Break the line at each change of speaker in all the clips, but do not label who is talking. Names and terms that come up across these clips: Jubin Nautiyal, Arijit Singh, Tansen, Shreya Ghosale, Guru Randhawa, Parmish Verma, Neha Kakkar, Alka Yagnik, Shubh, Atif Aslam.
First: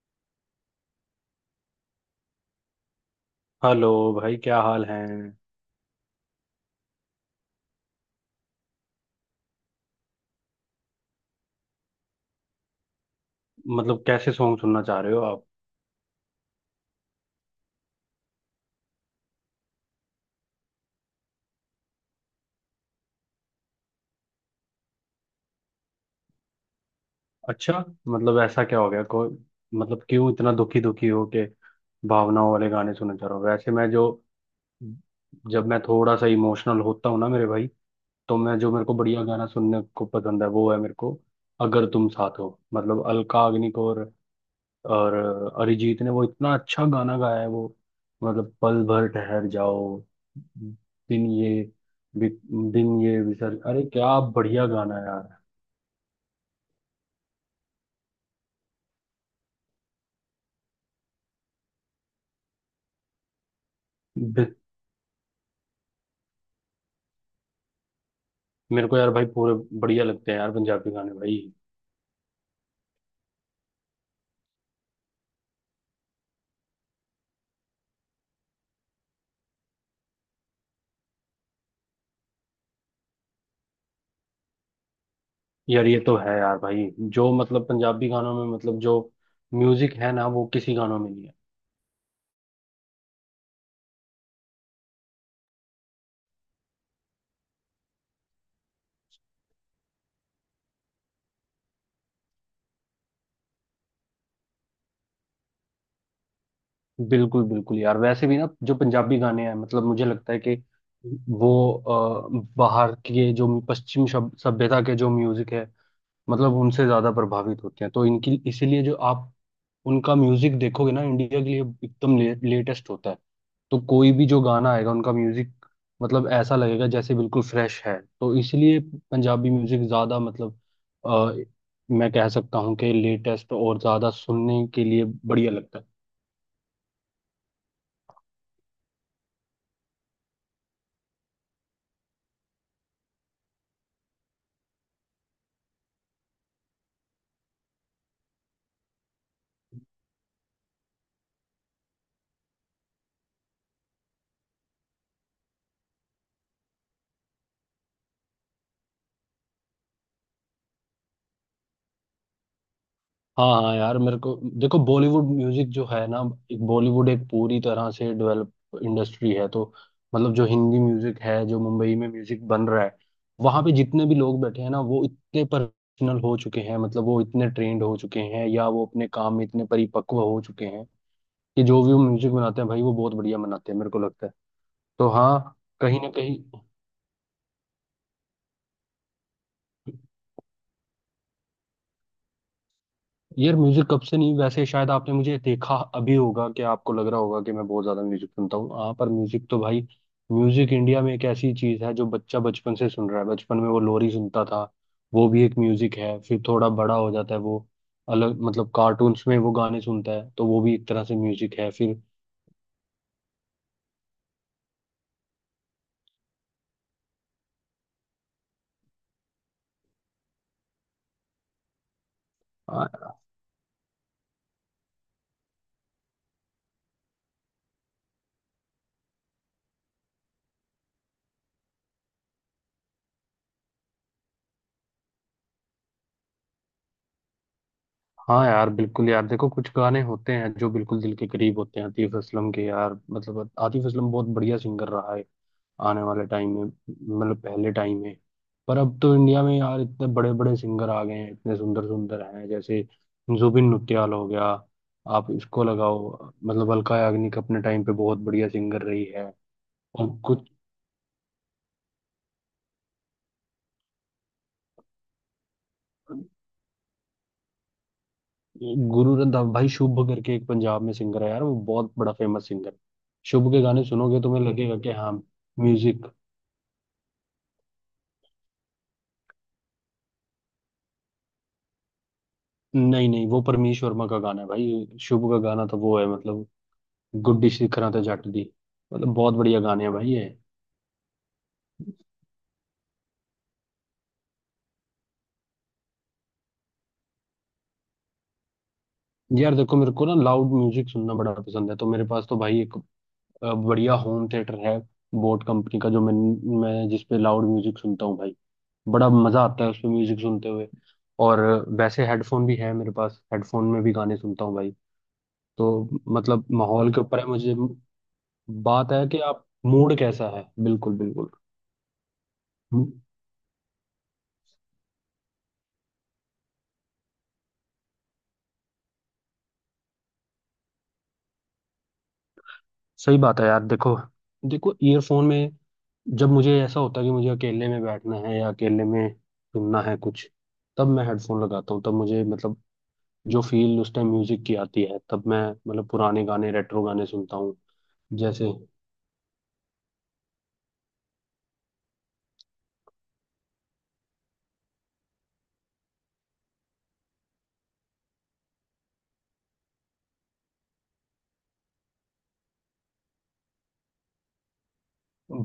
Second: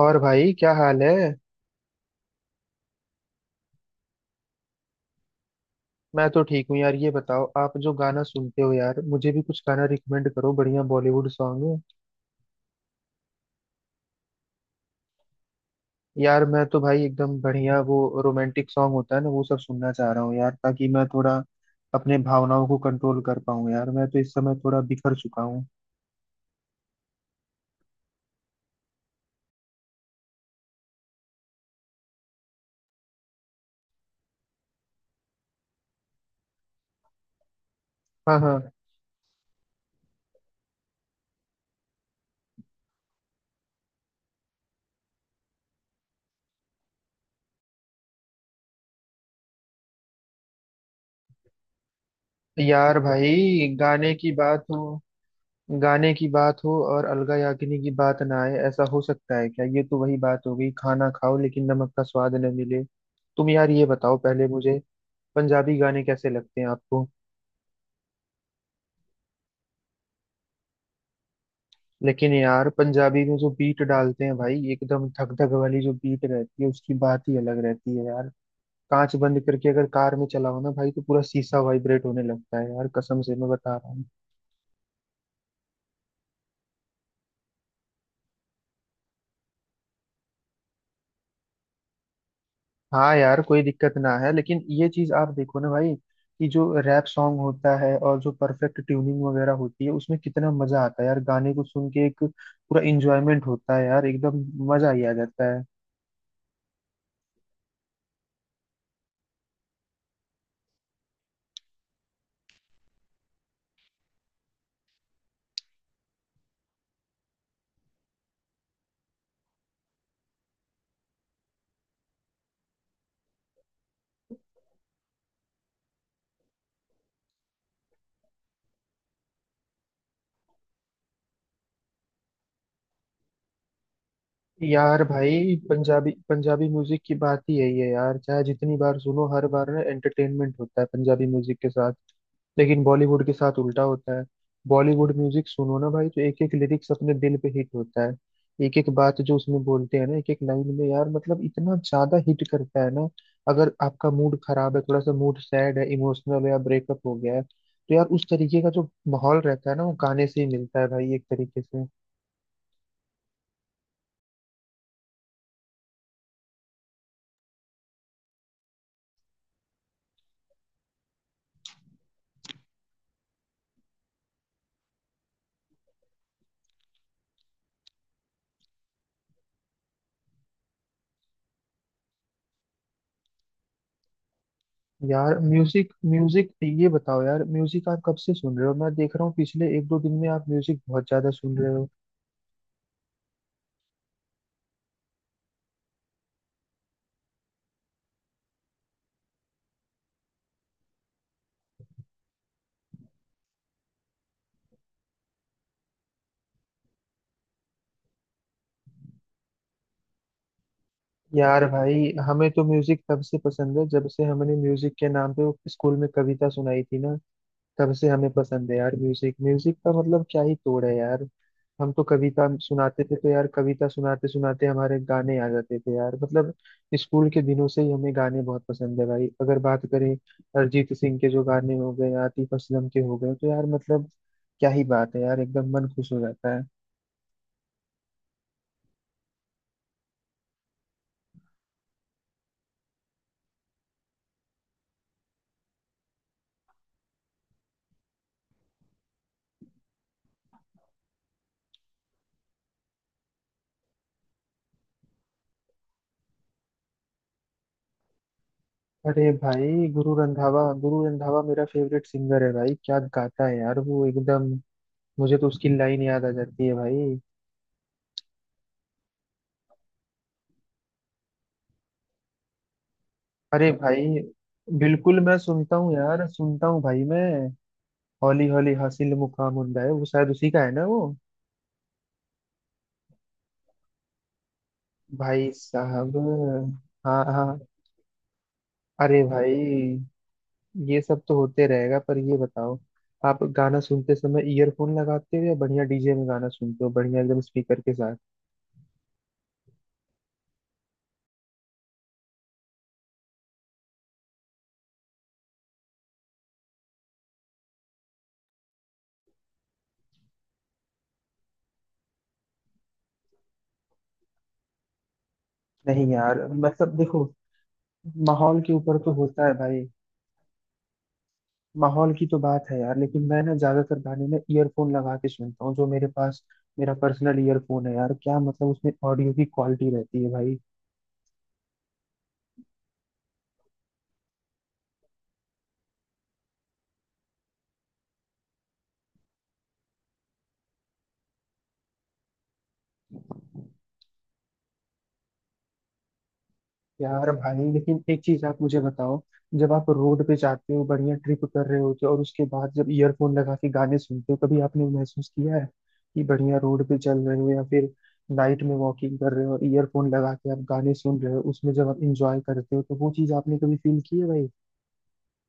और भाई, क्या हाल है।
हेलो। भाई क्या हाल है।
मैं तो ठीक हूँ यार, ये बताओ, आप जो गाना सुनते हो यार, मुझे भी कुछ गाना रिकमेंड करो, बढ़िया बॉलीवुड सॉन्ग।
मतलब कैसे सॉन्ग सुनना चाह रहे हो आप?
यार मैं तो भाई एकदम बढ़िया वो रोमांटिक सॉन्ग होता है ना, वो सब सुनना चाह रहा हूँ यार, ताकि मैं थोड़ा अपने भावनाओं को कंट्रोल कर पाऊँ। यार मैं तो इस समय थोड़ा बिखर चुका हूँ।
अच्छा। मतलब ऐसा क्या हो गया, कोई? मतलब क्यों इतना दुखी दुखी हो के भावनाओं वाले गाने सुनना चाह रहा हूँ? वैसे मैं जो जब मैं थोड़ा सा इमोशनल होता हूँ ना मेरे भाई,
हाँ
तो मैं
हाँ।
जो मेरे को बढ़िया गाना सुनने को पसंद है वो है मेरे को अगर तुम साथ हो। मतलब अलका अग्निक और अरिजीत ने वो इतना अच्छा गाना गाया है। वो मतलब पल भर ठहर जाओ, दिन ये, बि-
यार
दिन ये विसर,
भाई
अरे
गाने
क्या
की बात
बढ़िया
हो,
गाना है यार।
गाने की बात हो और अलगा याग्निक की बात ना आए, ऐसा हो सकता है क्या। ये तो वही बात हो गई, खाना खाओ लेकिन नमक का स्वाद न मिले। तुम यार ये बताओ पहले
बि-
मुझे, पंजाबी गाने कैसे लगते हैं आपको।
मेरे को यार भाई पूरे बढ़िया लगते हैं यार पंजाबी गाने भाई।
लेकिन यार पंजाबी में जो बीट डालते हैं भाई, एकदम धक धक वाली जो बीट रहती है, उसकी बात ही अलग रहती है यार। कांच बंद करके अगर कार में चलाओ ना भाई, तो पूरा शीशा वाइब्रेट होने लगता है यार, कसम से मैं बता रहा हूँ।
यार ये तो है यार भाई, जो मतलब पंजाबी गानों में मतलब जो म्यूजिक है ना वो किसी गानों में नहीं है।
हाँ यार कोई दिक्कत ना है, लेकिन ये चीज आप देखो ना भाई, कि जो रैप सॉन्ग होता है और जो परफेक्ट ट्यूनिंग वगैरह होती है उसमें कितना मजा आता है यार, गाने को सुन के एक पूरा इंजॉयमेंट होता है यार, एकदम मजा ही आ जाता है।
बिल्कुल बिल्कुल यार, वैसे भी ना जो पंजाबी गाने हैं, मतलब मुझे लगता है कि वो बाहर के जो पश्चिम सभ्यता के जो म्यूजिक है मतलब उनसे ज्यादा प्रभावित होती हैं, तो इनकी इसीलिए जो आप उनका म्यूजिक देखोगे ना इंडिया के लिए एकदम लेटेस्ट होता है। तो कोई भी जो गाना आएगा उनका म्यूजिक मतलब ऐसा लगेगा जैसे बिल्कुल फ्रेश है, तो इसलिए पंजाबी म्यूजिक ज्यादा मतलब अ, मैं कह सकता हूँ कि लेटेस्ट और ज्यादा सुनने के
यार
लिए
भाई
बढ़िया लगता है।
पंजाबी पंजाबी म्यूजिक की बात ही यही है यार, चाहे जितनी बार सुनो हर बार ना एंटरटेनमेंट होता है पंजाबी म्यूजिक के साथ। लेकिन बॉलीवुड के साथ उल्टा होता है। बॉलीवुड म्यूजिक सुनो ना भाई, तो एक एक लिरिक्स अपने दिल पे हिट होता है। एक एक बात जो उसमें बोलते हैं ना एक एक लाइन में यार, मतलब इतना ज्यादा हिट करता है ना। अगर आपका मूड खराब है, थोड़ा सा मूड सैड है, इमोशनल है या ब्रेकअप हो गया है, तो यार उस तरीके का जो माहौल रहता है ना, वो गाने से ही मिलता है भाई, एक तरीके से।
हाँ हाँ यार, मेरे को देखो बॉलीवुड म्यूजिक जो है ना, एक बॉलीवुड एक पूरी तरह से डेवलप इंडस्ट्री है, तो मतलब जो हिंदी म्यूजिक है, जो मुंबई में म्यूजिक बन रहा है, वहां पे जितने भी लोग बैठे हैं ना वो इतने प्रोफेशनल हो चुके हैं, मतलब वो इतने ट्रेंड हो चुके हैं या वो अपने काम में इतने परिपक्व हो चुके हैं कि जो भी वो म्यूजिक बनाते हैं भाई वो बहुत बढ़िया बनाते हैं, मेरे को लगता है। तो
यार
हाँ,
म्यूजिक
कहीं ना कहीं
म्यूजिक ये बताओ, यार म्यूजिक आप कब से सुन रहे हो, मैं देख रहा हूँ पिछले एक दो दिन में आप म्यूजिक बहुत ज्यादा सुन रहे हो।
यार म्यूजिक कब से नहीं, वैसे शायद आपने मुझे देखा अभी होगा कि आपको लग रहा होगा कि मैं बहुत ज्यादा म्यूजिक सुनता हूँ। हाँ, पर म्यूजिक तो भाई म्यूजिक इंडिया में एक ऐसी चीज है जो बच्चा बचपन से सुन रहा है। बचपन में वो लोरी सुनता था, वो भी एक म्यूजिक है। फिर थोड़ा बड़ा हो जाता है वो, अलग मतलब कार्टून्स में वो गाने सुनता है, तो वो भी एक तरह से म्यूजिक
यार
है। फिर
भाई हमें तो म्यूजिक तब से पसंद है जब से हमने म्यूजिक के नाम पे वो स्कूल में कविता सुनाई थी ना, तब से हमें पसंद है यार। म्यूजिक म्यूजिक का मतलब क्या ही तोड़ है यार। हम तो कविता सुनाते थे,
आ,
तो यार कविता सुनाते सुनाते हमारे गाने आ जाते थे यार, मतलब स्कूल के दिनों से ही हमें गाने बहुत पसंद है भाई। अगर बात करें अरिजीत सिंह के, जो गाने हो गए आतिफ असलम के हो गए, तो यार मतलब क्या ही बात है यार, एकदम मन खुश हो जाता है।
हाँ यार बिल्कुल यार, देखो कुछ गाने होते हैं जो बिल्कुल दिल के करीब होते हैं। आतिफ असलम के यार मतलब आतिफ असलम बहुत बढ़िया सिंगर रहा है, आने वाले टाइम में मतलब पहले टाइम में। पर अब तो इंडिया में यार इतने बड़े बड़े सिंगर आ गए हैं, इतने सुंदर सुंदर हैं। जैसे जुबिन नौटियाल हो गया, आप इसको लगाओ, मतलब अलका याग्निक अपने टाइम पे बहुत बढ़िया सिंगर रही
अरे
है
भाई, गुरु
और कुछ।
रंधावा, गुरु रंधावा मेरा फेवरेट सिंगर है भाई, क्या गाता है यार वो एकदम। मुझे तो उसकी लाइन याद आ जाती है भाई।
गुरु रंधावा, भाई शुभ करके एक पंजाब में सिंगर है यार, वो बहुत बड़ा फेमस सिंगर है। शुभ के
अरे
गाने
भाई,
सुनोगे तुम्हें लगेगा कि हाँ
बिल्कुल मैं सुनता हूँ
म्यूजिक।
यार, सुनता हूँ भाई मैं। हौली हौली हासिल मुकाम उन्दा है, वो शायद उसी का है ना वो।
नहीं नहीं, वो परमीश वर्मा का गाना है भाई। शुभ का
भाई
गाना तो वो है
साहब,
मतलब
हाँ
गुड्डी
हाँ।
शिखरा ते जट दी। मतलब
अरे
बहुत बढ़िया गाने हैं
भाई,
भाई ये।
ये सब तो होते रहेगा, पर ये बताओ, आप गाना सुनते समय ईयरफोन लगाते हो, या बढ़िया डीजे में गाना सुनते हो, बढ़िया एकदम स्पीकर के साथ।
यार देखो मेरे को ना लाउड म्यूजिक सुनना बड़ा पसंद है, तो मेरे पास तो भाई एक बढ़िया होम थिएटर है, बोट कंपनी का, जो मैं जिस पे लाउड म्यूजिक सुनता हूँ भाई। बड़ा मजा आता है उस पे म्यूजिक सुनते हुए। और वैसे हेडफोन भी है मेरे पास, हेडफोन में भी गाने सुनता हूँ भाई। तो
नहीं यार,
मतलब माहौल
मतलब
के ऊपर
देखो,
है मुझे।
माहौल के
बात
ऊपर
है
तो
कि
होता
आप
है भाई।
मूड कैसा है। बिल्कुल बिल्कुल,
माहौल की तो बात है यार, लेकिन मैं ना ज्यादातर गाने में ईयरफोन लगा के सुनता हूँ, जो मेरे पास मेरा पर्सनल ईयरफोन है यार, क्या मतलब उसमें ऑडियो की क्वालिटी रहती है भाई।
सही बात है यार। देखो, देखो ईयरफोन में जब मुझे ऐसा होता है कि मुझे अकेले में बैठना है या अकेले में सुनना है कुछ, तब मैं हेडफोन लगाता हूँ। तब मुझे मतलब जो फील उस टाइम म्यूजिक की आती है, तब मैं मतलब पुराने गाने रेट्रो गाने
यार
सुनता हूँ।
भाई, लेकिन एक चीज
जैसे
आप मुझे बताओ, जब आप रोड पे जाते हो, बढ़िया ट्रिप कर रहे होते हो, और उसके बाद जब ईयरफोन लगा के गाने सुनते हो, कभी आपने महसूस किया है, कि बढ़िया रोड पे चल रहे हो या फिर नाइट में वॉकिंग कर रहे हो और ईयरफोन लगा के आप गाने सुन रहे हो, उसमें जब आप इंजॉय करते हो, तो वो चीज आपने कभी फील की है भाई।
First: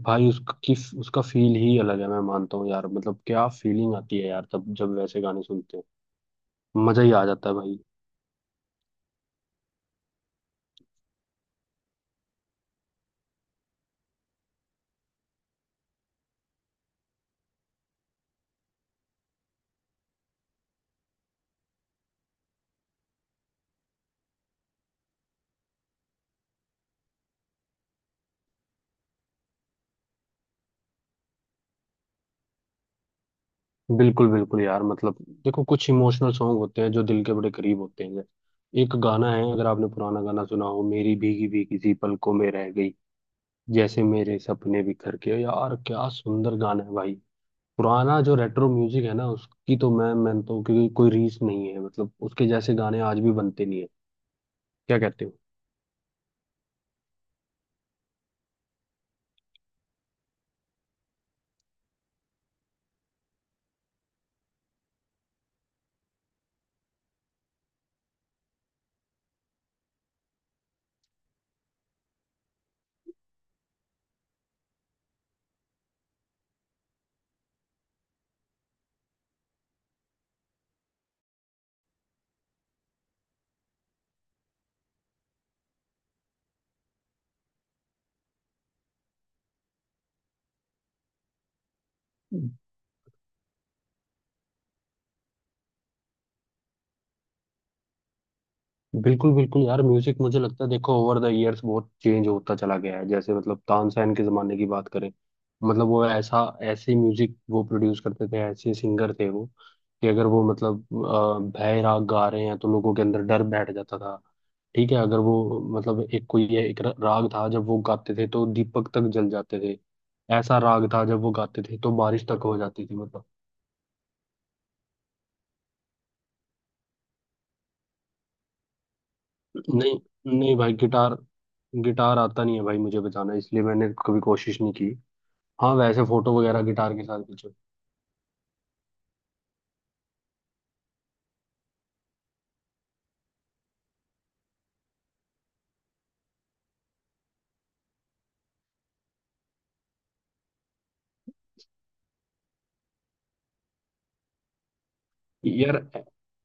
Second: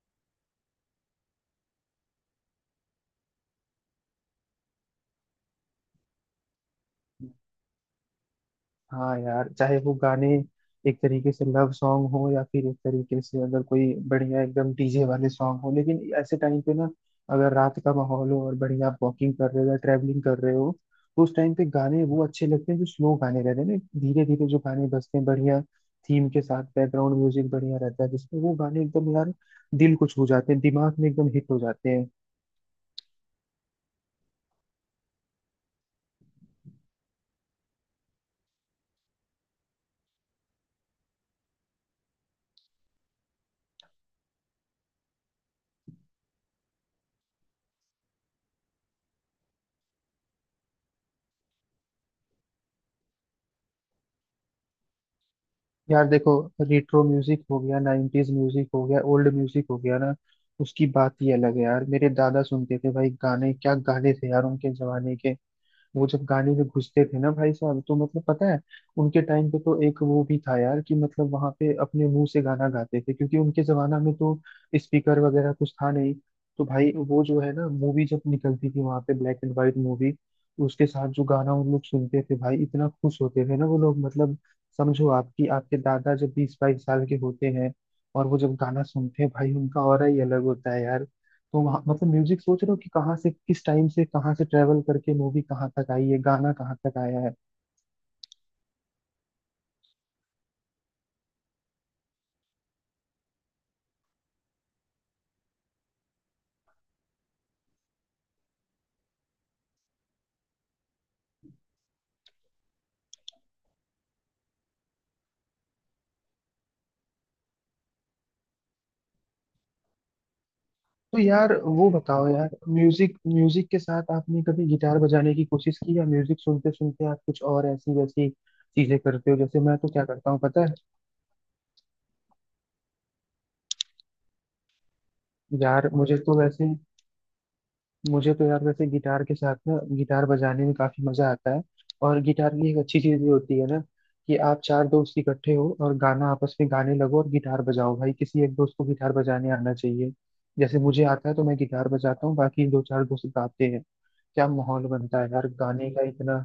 भाई उसकी, उसका फील ही अलग है, मैं मानता हूँ यार। मतलब क्या फीलिंग आती है यार, तब जब वैसे गाने सुनते हैं। मजा ही आ जाता है भाई।
हाँ यार, चाहे वो गाने एक तरीके से लव सॉन्ग हो, या फिर एक तरीके से अगर कोई बढ़िया एकदम डीजे वाले सॉन्ग हो, लेकिन ऐसे टाइम पे ना, अगर रात का माहौल हो और बढ़िया आप वॉकिंग कर रहे हो या ट्रैवलिंग कर रहे हो, तो उस टाइम पे गाने वो अच्छे लगते हैं जो स्लो गाने रहते हैं ना, धीरे धीरे जो गाने बजते हैं, बढ़िया थीम के साथ बैकग्राउंड म्यूजिक बढ़िया रहता है, जिसमें वो गाने एकदम यार दिल को छू जाते हैं, दिमाग में एकदम हिट हो जाते हैं।
बिल्कुल बिल्कुल यार, मतलब देखो कुछ इमोशनल सॉन्ग होते हैं जो दिल के बड़े करीब होते हैं। एक गाना है, अगर आपने पुराना गाना सुना हो, मेरी भीगी भीगी सी पलकों में रह गई जैसे मेरे सपने बिखर के, यार क्या सुंदर गाना है भाई। पुराना जो रेट्रो म्यूजिक है ना उसकी तो मैं तो क्योंकि कोई रीस नहीं है, मतलब उसके जैसे गाने आज भी बनते नहीं है। क्या कहते
यार देखो, रेट्रो म्यूजिक हो गया, नाइन्टीज म्यूजिक हो गया, ओल्ड म्यूजिक हो गया ना, उसकी बात ही अलग है यार। मेरे दादा सुनते थे भाई गाने, क्या गाने थे यार उनके जमाने के। वो जब गाने में घुसते थे ना भाई साहब, तो मतलब पता है, उनके टाइम पे तो एक वो भी था यार, कि मतलब वहां पे अपने मुंह से गाना गाते थे, क्योंकि उनके जमाना में तो स्पीकर वगैरह कुछ था नहीं। तो भाई वो जो है ना, मूवी जब निकलती थी वहां पे, ब्लैक एंड व्हाइट मूवी, उसके साथ जो गाना उन लोग सुनते थे भाई, इतना खुश होते थे ना वो लोग, मतलब समझो आपकी आपके दादा जब 20-22 साल के होते हैं, और वो जब गाना सुनते हैं भाई, उनका ऑरा ही अलग होता है यार। तो वहाँ मतलब
हो।
म्यूजिक, सोच रहे हो कि कहाँ से, किस टाइम से कहाँ से ट्रेवल करके मूवी कहाँ तक आई है, गाना कहाँ तक आया है।
बिल्कुल बिल्कुल यार, म्यूजिक मुझे लगता है, देखो ओवर द इयर्स बहुत चेंज होता चला गया है। जैसे मतलब तानसेन के जमाने की बात करें, मतलब वो ऐसा, ऐसे म्यूजिक वो प्रोड्यूस करते थे, ऐसे सिंगर थे वो, कि अगर वो मतलब भय राग गा रहे हैं तो लोगों के अंदर डर बैठ जाता था। ठीक है, अगर वो मतलब एक कोई ये एक राग था जब वो गाते थे तो दीपक तक जल जाते थे। ऐसा राग था
तो
जब वो
यार
गाते थे
वो
तो बारिश
बताओ
तक
यार,
हो जाती थी
म्यूजिक
मतलब।
म्यूजिक के साथ आपने कभी गिटार बजाने की कोशिश की, या म्यूजिक सुनते सुनते आप कुछ और ऐसी वैसी चीजें करते हो, जैसे मैं तो
नहीं
क्या करता हूँ
नहीं
पता है।
भाई, गिटार, गिटार आता नहीं है भाई मुझे बजाना, इसलिए मैंने कभी कोशिश नहीं की। हाँ
यार
वैसे
मुझे तो
फोटो वगैरह
वैसे
गिटार के साथ खींचो।
मुझे तो यार वैसे गिटार के साथ ना, गिटार बजाने में काफी मजा आता है। और गिटार की एक अच्छी चीज ये होती है ना, कि आप चार दोस्त इकट्ठे हो और गाना आपस में गाने लगो और गिटार बजाओ, भाई किसी एक दोस्त को गिटार बजाने आना चाहिए, जैसे मुझे आता है तो मैं गिटार बजाता हूँ, बाकी दो चार दोस्त गाते हैं, क्या माहौल बनता है यार
यार
गाने का, इतना।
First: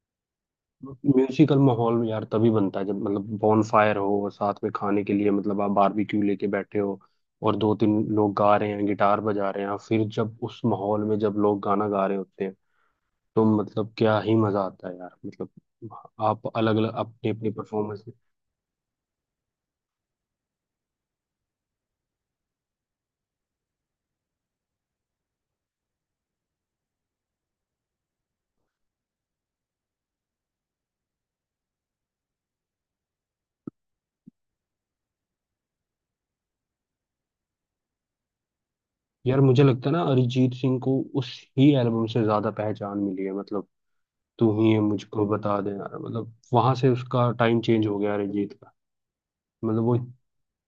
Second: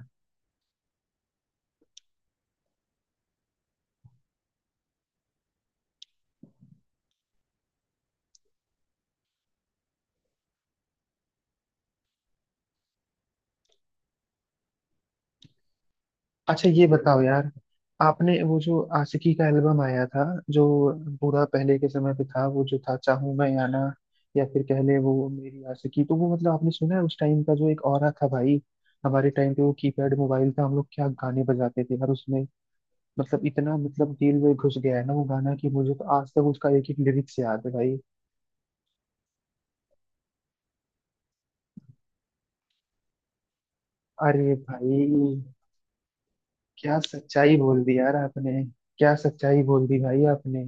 म्यूजिकल माहौल में यार तभी बनता है जब मतलब बॉन फायर हो और साथ में खाने के लिए मतलब आप बारबेक्यू लेके बैठे हो और दो तीन लोग गा रहे हैं, गिटार बजा रहे हैं। फिर जब उस माहौल में जब लोग गाना गा रहे होते हैं, तो मतलब क्या ही मजा आता है यार। मतलब आप
अच्छा
अलग
ये
अलग
बताओ
अपनी अपनी
यार,
परफॉर्मेंस।
आपने वो जो आशिकी का एल्बम आया था जो पूरा पहले के समय पे था, वो जो था चाहूं मैं या ना, या फिर कह ले वो मेरी आशिकी, तो वो मतलब आपने सुना है, उस टाइम का जो एक ऑरा था भाई। हमारे टाइम पे वो कीपैड मोबाइल था, हम लोग क्या गाने बजाते थे यार उसमें, मतलब इतना, मतलब दिल में घुस गया है ना वो गाना, कि मुझे तो आज तक उसका एक एक लिरिक्स याद है भाई।
यार मुझे लगता है ना अरिजीत सिंह को उस ही एल्बम से ज्यादा पहचान मिली है। मतलब तू
अरे
ही है
भाई,
मुझको बता दे, यार मतलब वहां से
क्या
उसका
सच्चाई
टाइम
बोल
चेंज
दी
हो गया
यार
अरिजीत
आपने,
का।
क्या सच्चाई
मतलब
बोल
वो
दी भाई आपने।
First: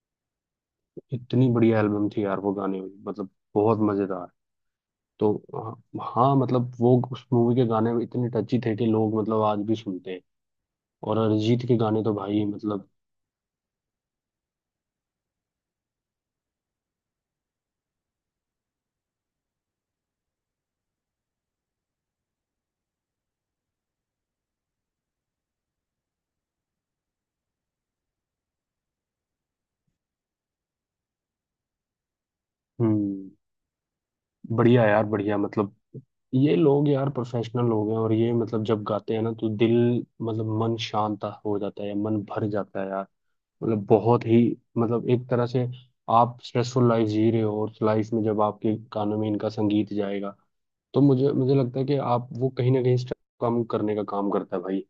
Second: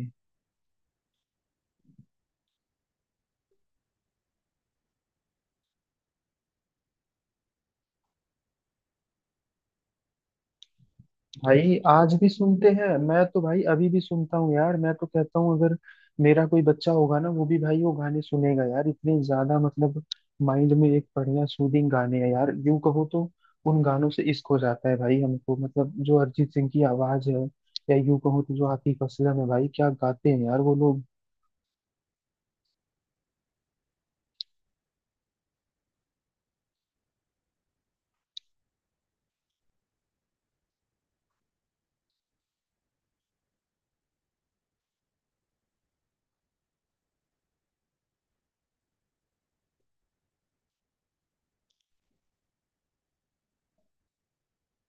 इतनी बढ़िया एल्बम थी यार, वो गाने मतलब बहुत मजेदार। तो हाँ, हाँ, मतलब वो उस मूवी के गाने इतने टची थे कि लोग मतलब आज भी सुनते हैं। और अरिजीत के
भाई
गाने
आज
तो
भी
भाई
सुनते
मतलब।
हैं, मैं तो भाई अभी भी सुनता हूँ यार, मैं तो कहता हूँ अगर मेरा कोई बच्चा होगा ना, वो भी भाई वो गाने सुनेगा यार, इतने ज्यादा मतलब माइंड में एक बढ़िया सूदिंग गाने हैं यार, यूं कहो तो उन गानों से इश्क हो जाता है भाई हमको, मतलब जो अरिजीत सिंह की आवाज है, या यूं कहो तो जो आतिफ असलम है भाई, क्या गाते हैं यार वो लोग।
हम्म, बढ़िया यार बढ़िया। मतलब ये लोग यार प्रोफेशनल लोग हैं, और ये मतलब जब गाते हैं ना तो दिल, मतलब मन शांत हो जाता है, मन भर जाता है यार। मतलब बहुत ही, मतलब एक तरह से आप स्ट्रेसफुल लाइफ जी रहे हो, और लाइफ में जब आपके कानों में इनका संगीत जाएगा, तो मुझे मुझे लगता है कि आप वो कहीं ना कहीं स्ट्रेस कम करने का काम करता है भाई।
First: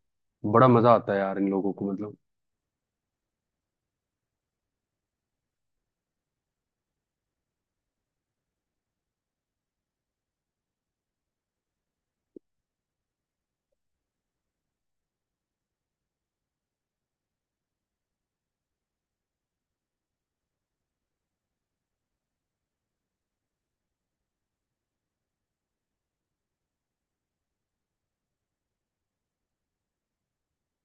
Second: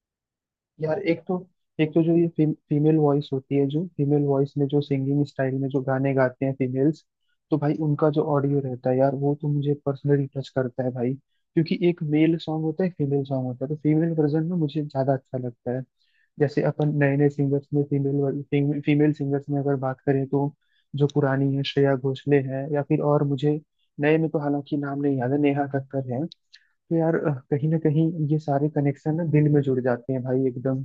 बड़ा मजा
यार
आता है
एक
यार
तो
इन लोगों
एक
को
तो जो
मतलब।
ये फीमेल वॉइस होती है, जो फीमेल वॉइस में जो सिंगिंग स्टाइल में जो गाने गाते हैं फीमेल्स, तो भाई उनका जो ऑडियो रहता है यार, वो तो मुझे पर्सनली टच करता है भाई, क्योंकि एक मेल सॉन्ग होता है, फीमेल सॉन्ग होता है, तो फीमेल वर्जन में मुझे ज्यादा अच्छा लगता है। जैसे अपन नए नए सिंगर्स में, फीमेल फीमेल सिंगर्स में अगर बात करें तो, जो पुरानी है श्रेया घोषाले हैं, या फिर और मुझे नए में, तो हालांकि नाम नहीं याद है, नेहा कक्कर हैं। तो यार कहीं ना कहीं ये सारे कनेक्शन ना दिल में जुड़ जाते हैं भाई एकदम।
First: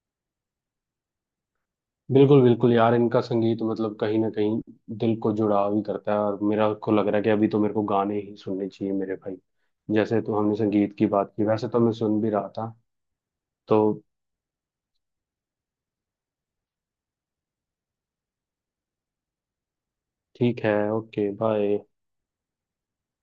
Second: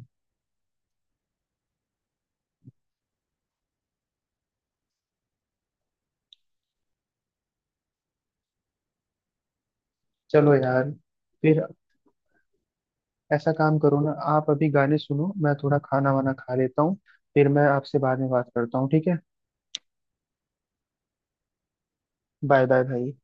बिल्कुल बिल्कुल यार, इनका संगीत मतलब कहीं ना कहीं दिल को जुड़ाव ही करता है। और मेरा को लग रहा है कि अभी तो मेरे को गाने ही सुनने चाहिए मेरे भाई। जैसे तो
चलो
हमने
यार,
संगीत की बात की,
फिर
वैसे तो मैं सुन भी रहा था।
ऐसा काम
तो
करो ना आप, अभी गाने सुनो, मैं थोड़ा खाना वाना खा लेता हूँ, फिर मैं आपसे बाद में बात करता हूँ, ठीक है।
ठीक है, ओके बाय।
बाय बाय भाई।